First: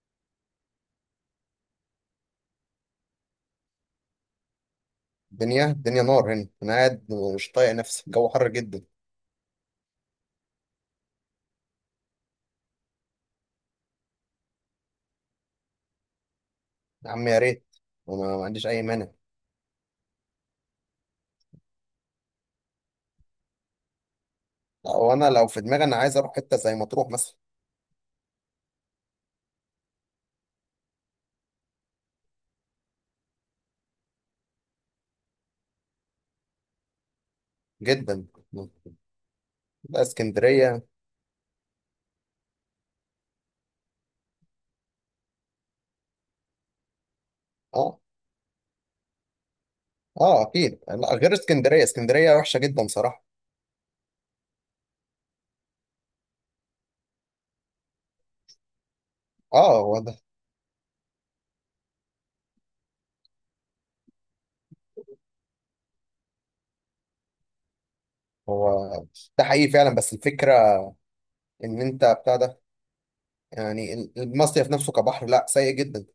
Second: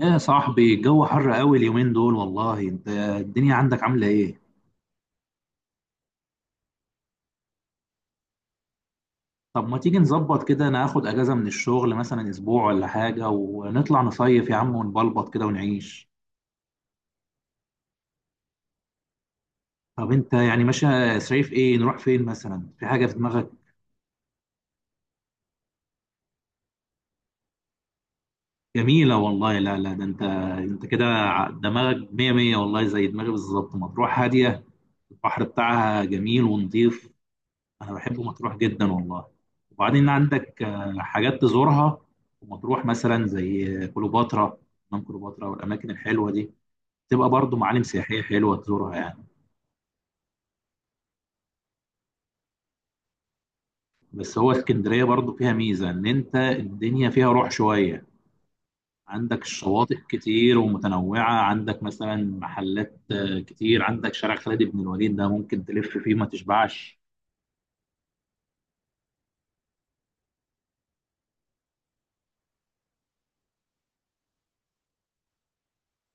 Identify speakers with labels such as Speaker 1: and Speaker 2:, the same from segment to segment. Speaker 1: يا صاحبي الجو حر قوي اليومين دول، والله انت الدنيا عندك عاملة ايه؟
Speaker 2: الدنيا نار هنا، انا قاعد. مش طايق نفسي، الجو حر جدا.
Speaker 1: طب ما تيجي نظبط كده، انا اخد اجازة من الشغل مثلا اسبوع ولا حاجة، ونطلع نصيف يا عم ونبلبط كده ونعيش.
Speaker 2: يا عم يا ريت، وما ما عنديش اي مانع.
Speaker 1: طب انت يعني ماشي؟ صيف ايه؟ نروح فين مثلا؟ في حاجة في دماغك؟
Speaker 2: لو في دماغي انا عايز اروح حته زي مطروح مثلا.
Speaker 1: جميلة والله. لا لا، ده انت دماغك مية مية والله، زي دماغي بالظبط. مطروح هادية، البحر بتاعها جميل ونضيف. انا بحب
Speaker 2: جدا.
Speaker 1: مطروح جدا والله.
Speaker 2: لا،
Speaker 1: وبعدين عندك
Speaker 2: اسكندريه.
Speaker 1: حاجات تزورها في مطروح، مثلا زي كليوباترا، حمام كليوباترا والاماكن الحلوه دي، تبقى برضو معالم
Speaker 2: اه.
Speaker 1: سياحيه حلوه تزورها يعني.
Speaker 2: اه اكيد، لا غير اسكندريه. اسكندريه وحشه جدا صراحه.
Speaker 1: بس هو اسكندريه برضو فيها ميزه، ان انت الدنيا فيها روح شويه، عندك
Speaker 2: اه
Speaker 1: الشواطئ
Speaker 2: هو ده.
Speaker 1: كتير ومتنوعه، عندك مثلا محلات كتير، عندك شارع خالد بن الوليد ده ممكن تلف فيه ما تشبعش.
Speaker 2: هو. ده حقيقي فعلا، بس الفكره ان انت بتاع ده، يعني المصيف نفسه كبحر لا، سيء جدا.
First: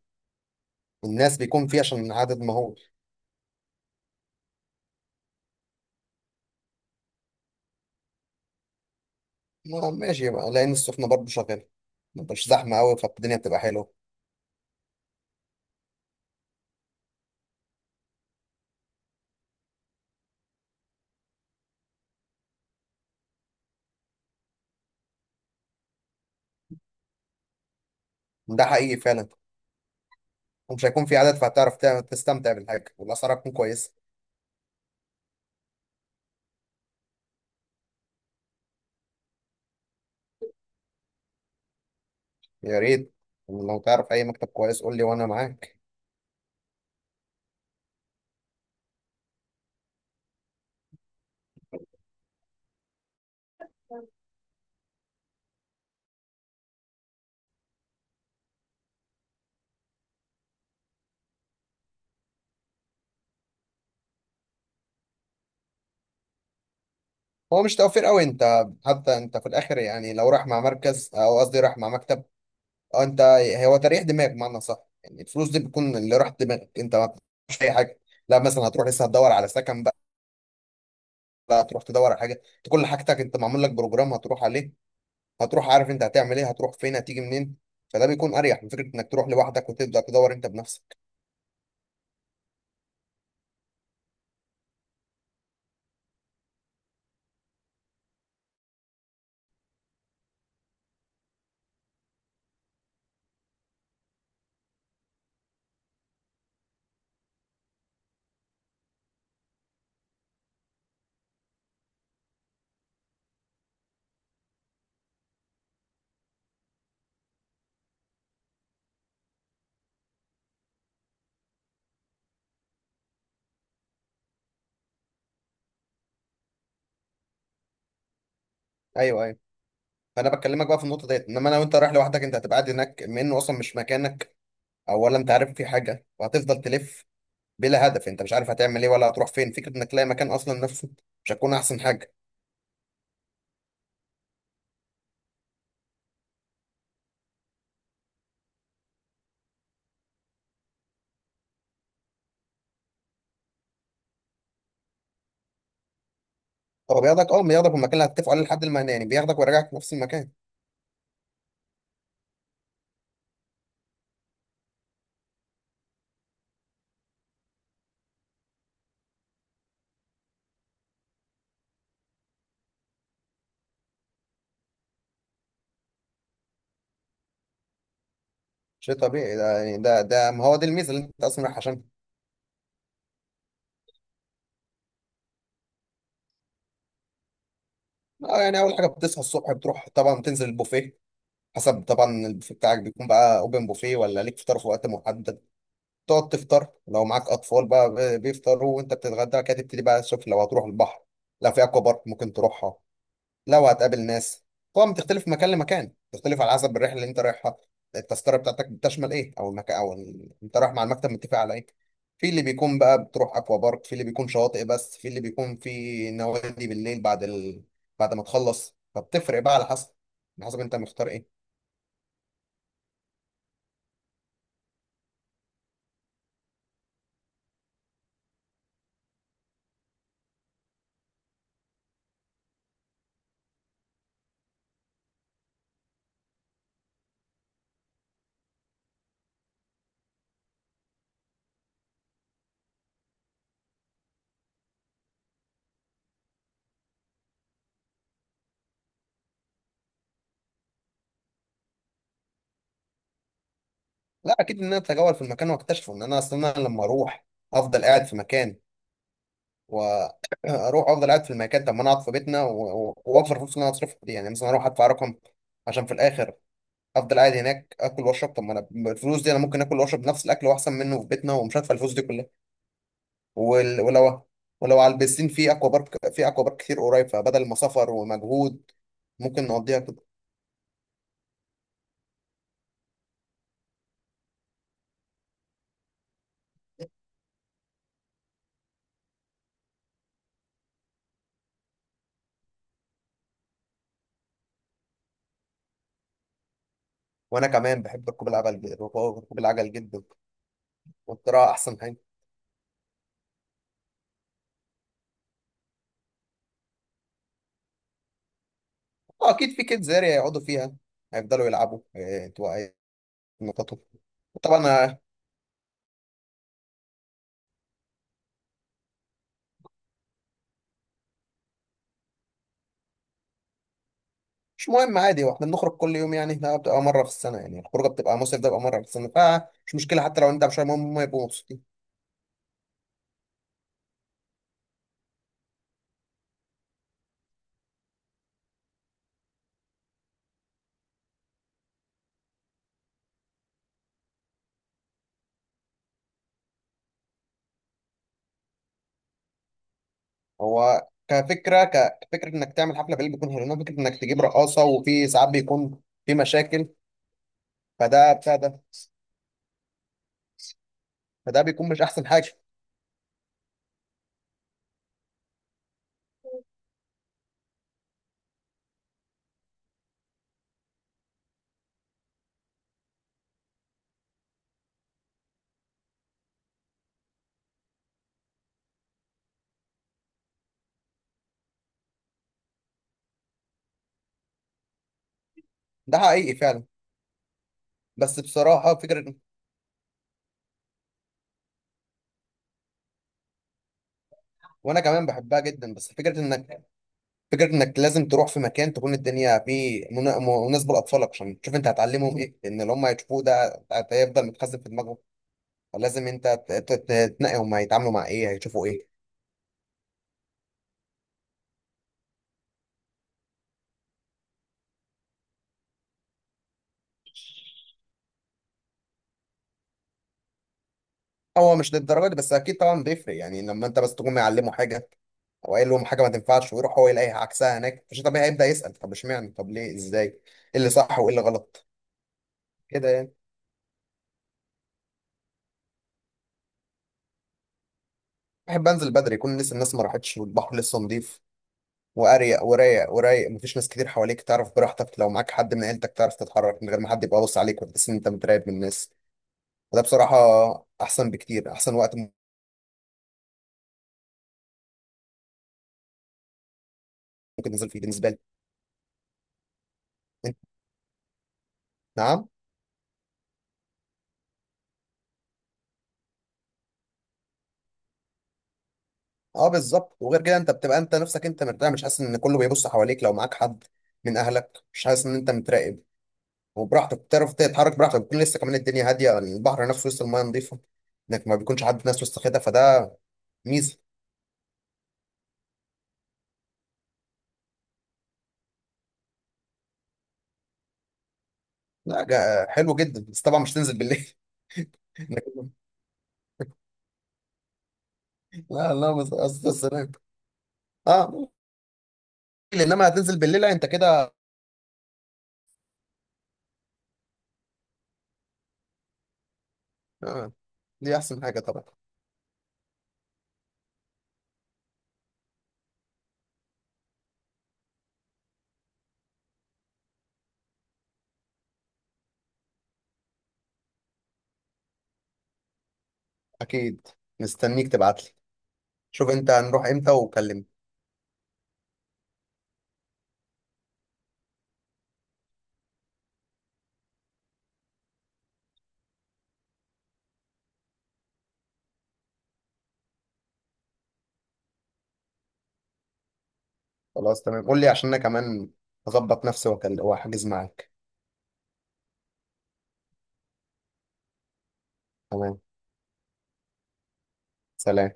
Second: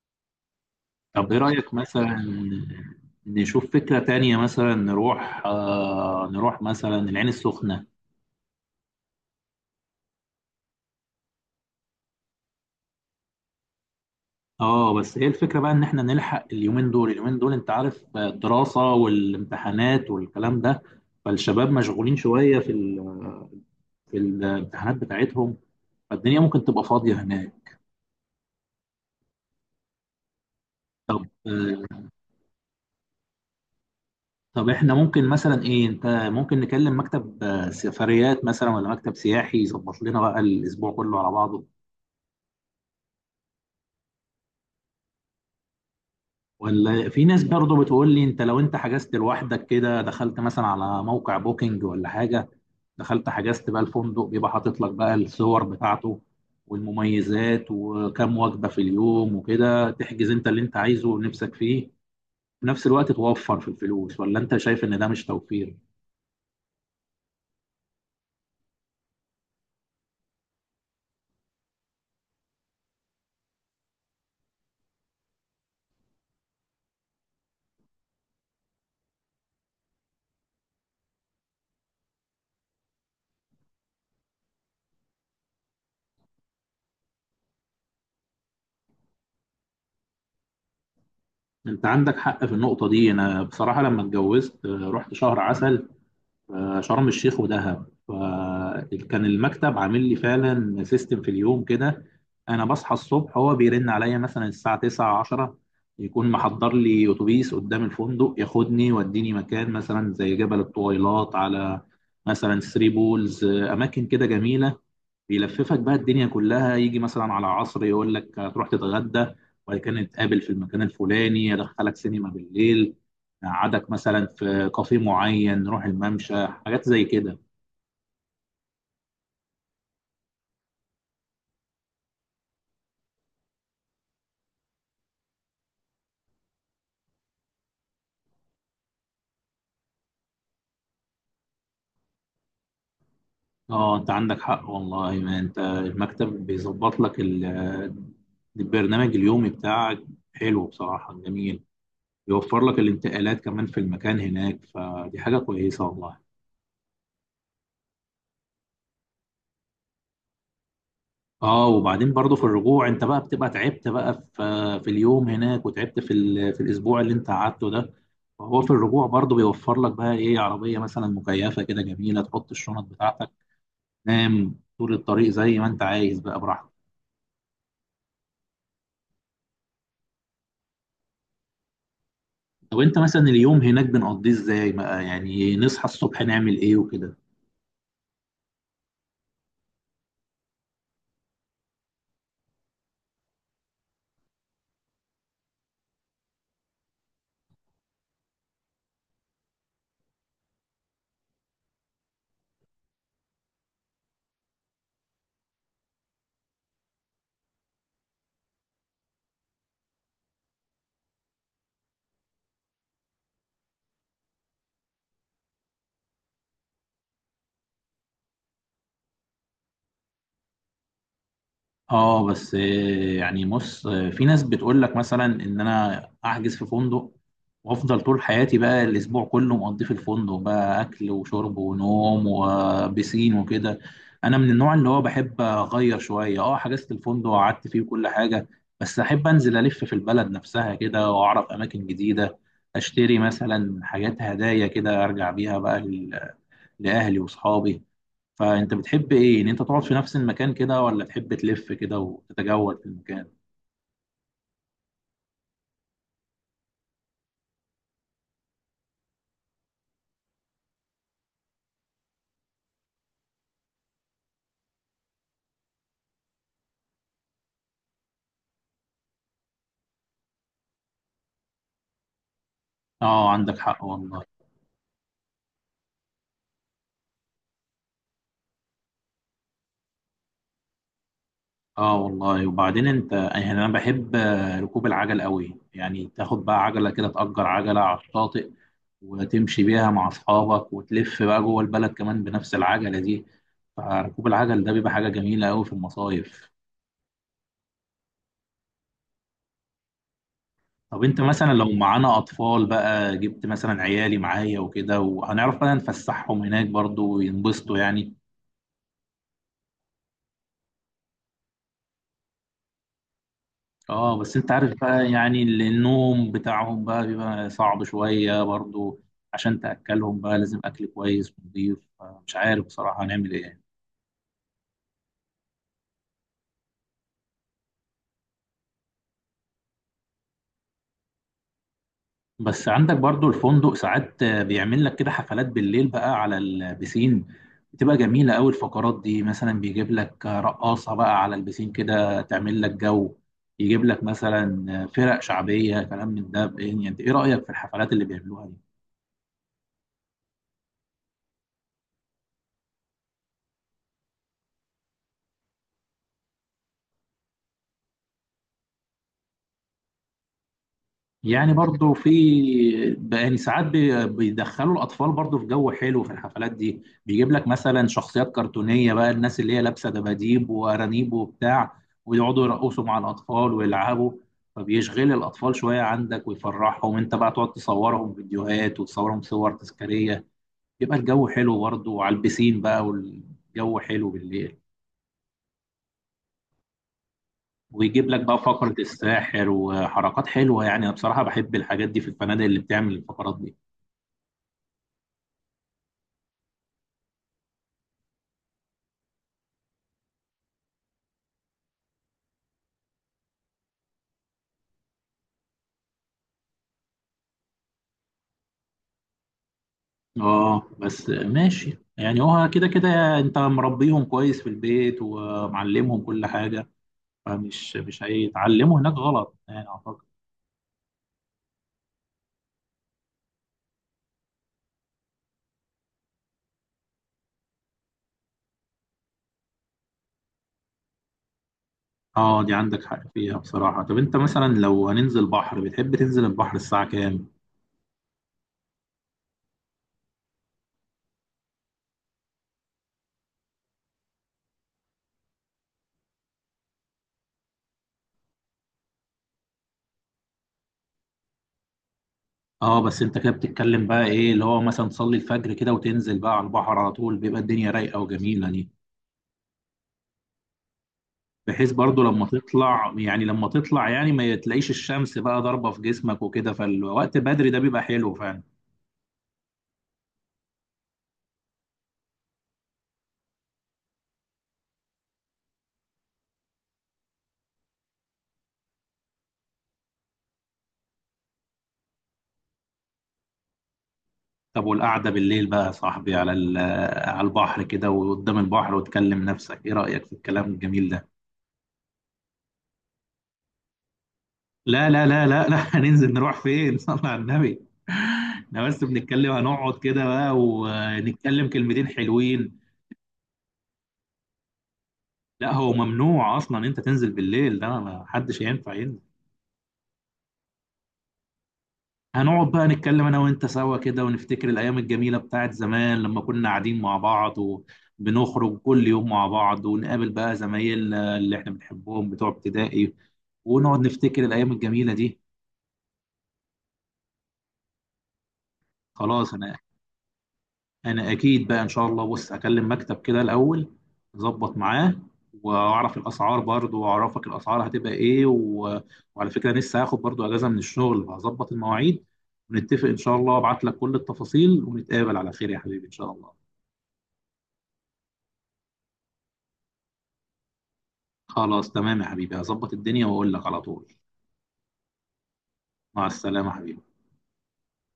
Speaker 1: طب
Speaker 2: الناس
Speaker 1: إيه
Speaker 2: بيكون
Speaker 1: رأيك
Speaker 2: فيه عشان
Speaker 1: مثلا
Speaker 2: عدد مهول.
Speaker 1: نشوف فكرة تانية؟ مثلا نروح مثلا العين السخنة.
Speaker 2: ماشي بقى، لان السخنه برضه شغاله، مش زحمه قوي، فالدنيا بتبقى حلوه.
Speaker 1: اه، بس ايه الفكرة بقى، ان احنا نلحق اليومين دول، اليومين دول انت عارف الدراسة والامتحانات والكلام ده، فالشباب مشغولين شوية في الامتحانات بتاعتهم، فالدنيا ممكن تبقى فاضية هناك.
Speaker 2: ده حقيقي فعلا. ومش هيكون في عدد، فهتعرف
Speaker 1: آه.
Speaker 2: تستمتع بالحاجة، والأسعار هتكون كويسة.
Speaker 1: طب احنا ممكن مثلا ايه، انت ممكن نكلم مكتب سفريات مثلا، ولا مكتب سياحي، يظبط لنا بقى الاسبوع كله على بعضه.
Speaker 2: يا ريت، لو تعرف أي مكتب كويس قول لي وأنا معاك.
Speaker 1: ولا في ناس برضو بتقول لي انت، لو انت حجزت لوحدك كده، دخلت مثلا على موقع بوكينج ولا حاجة، دخلت حجزت بقى الفندق، بيبقى حاطط لك بقى الصور بتاعته والمميزات، وكم وجبة في اليوم، وكده تحجز انت اللي انت عايزه ونفسك فيه، في نفس الوقت توفر في الفلوس. ولا انت شايف ان ده مش توفير؟
Speaker 2: هو مش توفير قوي أنت. حتى أنت في الآخر يعني، لو راح مع مركز أو قصدي راح مع مكتب أو أنت، هو تريح دماغ بمعنى صح. يعني الفلوس دي بتكون اللي راح دماغك أنت، ما مش أي حاجة. لا مثلا هتروح لسه هتدور على سكن بقى؟ لا، هتروح تدور على حاجة؟ أنت كل حاجتك أنت معمول لك بروجرام هتروح عليه. هتروح عارف أنت هتعمل إيه، هتروح فين، هتيجي منين. فده بيكون أريح من فكرة إنك تروح لوحدك وتبدأ تدور أنت بنفسك.
Speaker 1: انت عندك حق في النقطة دي. انا بصراحة لما اتجوزت رحت شهر عسل، شرم الشيخ ودهب، فكان المكتب عامل لي فعلا سيستم في اليوم كده. انا بصحى الصبح، هو بيرن عليا مثلا الساعه 9 10، يكون محضر لي اتوبيس قدام الفندق، ياخدني يوديني مكان مثلا زي جبل الطويلات، على مثلا ثري بولز، اماكن كده جميله. بيلففك بقى الدنيا كلها، يجي مثلا على عصر يقول لك هتروح تتغدى، وبعد كده نتقابل في المكان الفلاني، يدخلك سينما بالليل، قعدك مثلا في كافيه معين، نروح الممشى، حاجات زي كده.
Speaker 2: أيوه، أيوه. فانا بكلمك بقى في النقطه ديت، انما لو انت رايح لوحدك انت هتبقى قاعد هناك، بما انه اصلا مش مكانك، او ولا انت عارف في حاجه، وهتفضل تلف بلا هدف. انت مش عارف هتعمل ايه ولا هتروح فين، فكره انك تلاقي مكان اصلا نفسه مش هتكون احسن حاجه.
Speaker 1: اه انت عندك حق والله، ما انت المكتب بيظبط لك البرنامج اليومي بتاعك. حلو بصراحة، جميل. يوفر لك الانتقالات كمان في المكان هناك، فدي حاجة كويسة والله.
Speaker 2: هو بياخدك المكان اللي هتتفقوا عليه لحد المكان، يعني بياخدك ويرجعك في نفس المكان.
Speaker 1: اه، وبعدين برضه في الرجوع، انت بقى بتبقى تعبت بقى في اليوم هناك، وتعبت في الاسبوع اللي انت قعدته ده، فهو في الرجوع برضه بيوفر لك بقى ايه، عربيه مثلا مكيفه كده جميله، تحط الشنط بتاعتك، تنام طول الطريق زي ما انت عايز بقى براحتك.
Speaker 2: شيء طبيعي ده، يعني ده ما هو دي الميزه اللي انت اصلا رايح عشان.
Speaker 1: طب انت مثلا اليوم هناك بنقضيه ازاي بقى يعني؟ نصحى الصبح نعمل ايه وكده؟
Speaker 2: اه يعني، اول حاجه بتصحى الصبح بتروح طبعا تنزل البوفيه. حسب طبعا، البوفيه بتاعك بيكون بقى اوبن بوفيه ولا ليك فطار في وقت محدد. تقعد تفطر، لو معاك اطفال بقى بيفطروا، وانت بتتغدى كده، تبتدي بقى تشوف لو هتروح البحر. لو في اكوا بارك ممكن تروحها. لو هتقابل ناس، طبعا بتختلف من مكان لمكان، بتختلف على حسب الرحله اللي انت رايحها. التذكره بتاعتك بتشمل ايه، او المكان، او انت رايح مع المكتب متفق على ايه. في اللي بيكون بقى بتروح اكوا بارك، في اللي بيكون شواطئ بس، في اللي بيكون في نوادي بالليل. بعد ما تخلص فبتفرق بقى على حسب انت مختار ايه.
Speaker 1: اه، بس يعني بص في ناس بتقول لك مثلا ان انا احجز في فندق، وافضل طول حياتي بقى الاسبوع كله مقضيه في الفندق، بقى اكل وشرب ونوم وبسين وكده. انا من النوع اللي هو بحب اغير شويه. اه حجزت الفندق وقعدت فيه وكل حاجه، بس احب انزل الف في البلد نفسها كده، واعرف اماكن جديده، اشتري مثلا حاجات هدايا كده ارجع بيها بقى لأهلي وأصحابي. فأنت بتحب إيه؟ إن أنت تقعد في نفس المكان كده، ولا تحب تلف كده وتتجول في المكان؟
Speaker 2: لا اكيد، ان انا اتجول في المكان واكتشفه. ان انا اصلا لما اروح افضل قاعد في مكان، واروح افضل قاعد في المكان، طب ما انا اقعد في بيتنا واوفر الفلوس اللي انا هصرفها دي، يعني مثلا اروح ادفع رقم عشان في الاخر افضل قاعد هناك اكل واشرب. طب ما انا الفلوس دي انا ممكن اكل واشرب نفس الاكل واحسن منه في بيتنا، ومش هدفع الفلوس دي كلها.
Speaker 1: آه عندك حق والله.
Speaker 2: ولو، ولو على البسين، في اكوا بارك، كتير قريب، فبدل ما سفر ومجهود ممكن نقضيها كده.
Speaker 1: آه والله. وبعدين أنت يعني أنا بحب ركوب العجل قوي، يعني تاخد بقى عجلة كده، تأجر عجلة على الشاطئ، وتمشي بيها مع أصحابك، وتلف بقى جوه البلد كمان بنفس العجلة دي، فركوب العجل ده بيبقى حاجة جميلة قوي في المصايف.
Speaker 2: وانا كمان بحب ركوب العجل، ركوب العجل جدا.
Speaker 1: طب انت
Speaker 2: والقراءه
Speaker 1: مثلا لو
Speaker 2: احسن حاجه.
Speaker 1: معانا اطفال بقى، جبت مثلا عيالي معايا وكده، وهنعرف بقى نفسحهم هناك برضو وينبسطوا يعني؟
Speaker 2: آه، اكيد في كيدز اريا يقعدوا فيها، هيفضلوا يلعبوا إيه، يتنططوا.
Speaker 1: اه، بس انت عارف
Speaker 2: طبعا.
Speaker 1: بقى يعني النوم بتاعهم بقى بيبقى صعب شوية برضو، عشان تأكلهم بقى لازم اكل كويس ونضيف. مش عارف بصراحة هنعمل ايه.
Speaker 2: مش مهم، عادي، واحنا بنخرج كل يوم يعني، ده بتبقى مره في السنه، يعني الخروجه بتبقى مصيف، ده بيبقى مره في السنه، فمش مشكله، حتى لو انت مش، المهم هم يبقوا مبسوطين.
Speaker 1: بس عندك برضو الفندق ساعات بيعمل لك كده حفلات بالليل بقى على البسين، بتبقى جميلة أوي الفقرات دي، مثلا بيجيب لك رقاصة بقى على البسين كده تعمل لك جو، يجيب لك مثلا فرق شعبية، كلام من ده يعني. انت ايه رأيك في الحفلات اللي بيعملوها دي؟
Speaker 2: هو كفكره، كفكره انك تعمل حفله بالليل بيكون حلو، انما فكره انك تجيب رقاصه وفي ساعات بيكون في مشاكل، فده بتاع ده. فده
Speaker 1: يعني
Speaker 2: بيكون مش
Speaker 1: برضو
Speaker 2: احسن
Speaker 1: في
Speaker 2: حاجه.
Speaker 1: يعني ساعات بيدخلوا الاطفال برضو في جو حلو في الحفلات دي، بيجيب لك مثلا شخصيات كرتونيه بقى، الناس اللي هي لابسه دباديب وارانيب وبتاع، ويقعدوا يرقصوا مع الاطفال ويلعبوا، فبيشغل الاطفال شويه عندك ويفرحهم، انت بقى تقعد تصورهم فيديوهات وتصورهم صور تذكاريه، يبقى الجو حلو برضو، وعلى البسين بقى والجو حلو بالليل.
Speaker 2: ده حقيقي فعلا.
Speaker 1: ويجيب لك
Speaker 2: بس
Speaker 1: بقى فقرة
Speaker 2: بصراحه، فكره،
Speaker 1: الساحر وحركات حلوة يعني. أنا بصراحة بحب الحاجات دي في الفنادق اللي بتعمل الفقرات دي.
Speaker 2: وانا كمان بحبها جدا، بس فكره انك، فكره انك لازم تروح في مكان تكون الدنيا فيه مناسبه لاطفالك، عشان تشوف انت هتعلمهم ايه، لان اللي هم هيشوفوه ده هيفضل متخزن في دماغهم. لازم انت تنقي هم هيتعاملوا مع ايه، هيشوفوا ايه.
Speaker 1: اه بس ماشي يعني، هو كده كده انت مربيهم كويس في البيت ومعلمهم كل حاجة، فمش مش هيتعلموا هناك غلط يعني اعتقد.
Speaker 2: هو مش للدرجه دي، بس اكيد طبعا بيفرق يعني، لما انت بس تكون معلمه حاجه او قايل لهم حاجه ما تنفعش، ويروح هو يلاقي عكسها هناك، مش طبيعي هيبدا يسال، طب اشمعنى، طب ليه، ازاي، ايه اللي صح وايه اللي غلط.
Speaker 1: اه دي عندك
Speaker 2: كده
Speaker 1: حق
Speaker 2: يعني،
Speaker 1: فيها بصراحة. طب انت مثلا لو هننزل بحر، بتحب تنزل البحر الساعة كام؟
Speaker 2: بحب انزل بدري يكون لسه الناس ما راحتش، والبحر لسه نضيف واريق ورايق ورايق، مفيش ناس كتير حواليك، تعرف براحتك لو معاك حد من عيلتك تعرف تتحرك من غير ما حد يبقى باص عليك، وتحس ان انت متراقب من الناس. وده بصراحه احسن بكتير، احسن وقت
Speaker 1: اه، بس انت كده بتتكلم بقى ايه اللي هو مثلا تصلي الفجر كده وتنزل بقى على البحر على طول، بيبقى
Speaker 2: ممكن
Speaker 1: الدنيا
Speaker 2: تنزل فيه
Speaker 1: رايقة
Speaker 2: بالنسبه لي.
Speaker 1: وجميلة دي، بحيث برضو لما
Speaker 2: نعم.
Speaker 1: تطلع، يعني ما تلاقيش الشمس بقى ضاربة في جسمك وكده، فالوقت بدري ده بيبقى حلو فعلا.
Speaker 2: اه بالظبط. وغير كده انت بتبقى انت نفسك انت مرتاح، مش حاسس ان كله بيبص حواليك، لو معاك حد من اهلك مش حاسس ان انت متراقب. وبراحتك بتعرف تتحرك براحتك، بتكون لسه كمان الدنيا هاديه، البحر نفسه وسط المايه نظيفه، انك ما بيكونش حد ناس وسط كده، فده ميزه.
Speaker 1: طب والقعدة بالليل بقى يا صاحبي على البحر كده وقدام البحر وتكلم نفسك، ايه رأيك في الكلام الجميل ده؟
Speaker 2: لا، حلو جدا، بس طبعا مش تنزل بالليل
Speaker 1: لا لا لا
Speaker 2: إنك-
Speaker 1: لا لا هننزل نروح فين صلى على النبي. احنا
Speaker 2: لا
Speaker 1: بس
Speaker 2: لا، بس
Speaker 1: بنتكلم،
Speaker 2: قصدي
Speaker 1: هنقعد
Speaker 2: السلام.
Speaker 1: كده بقى
Speaker 2: اه ممكن،
Speaker 1: ونتكلم كلمتين حلوين.
Speaker 2: انما هتنزل بالليل، لا انت كده.
Speaker 1: لا هو ممنوع اصلا انت تنزل بالليل ده، ما حدش ينفع ينزل.
Speaker 2: آه. دي احسن حاجه طبعا.
Speaker 1: هنقعد بقى نتكلم انا وانت سوا كده، ونفتكر الايام الجميله بتاعت زمان، لما كنا قاعدين مع بعض وبنخرج كل يوم مع بعض، ونقابل بقى زمايلنا اللي احنا بنحبهم بتوع ابتدائي، ونقعد نفتكر الايام الجميله دي.
Speaker 2: اكيد، مستنيك تبعت لي. شوف انت
Speaker 1: خلاص
Speaker 2: هنروح امتى وكلمني.
Speaker 1: انا اكيد بقى ان شاء الله. بص، هكلم مكتب كده الاول، اظبط معاه واعرف الاسعار برضو، واعرفك الاسعار هتبقى ايه وعلى فكره لسه هاخد برضو اجازه من الشغل، هظبط المواعيد ونتفق ان شاء الله، ابعت لك كل التفاصيل، ونتقابل على خير يا حبيبي ان شاء الله.
Speaker 2: خلاص تمام، قول لي عشان انا كمان اظبط نفسي، واحجز معاك.
Speaker 1: خلاص تمام يا حبيبي، هظبط الدنيا واقول لك على طول.
Speaker 2: تمام.
Speaker 1: مع السلامة يا حبيبي.
Speaker 2: سلام.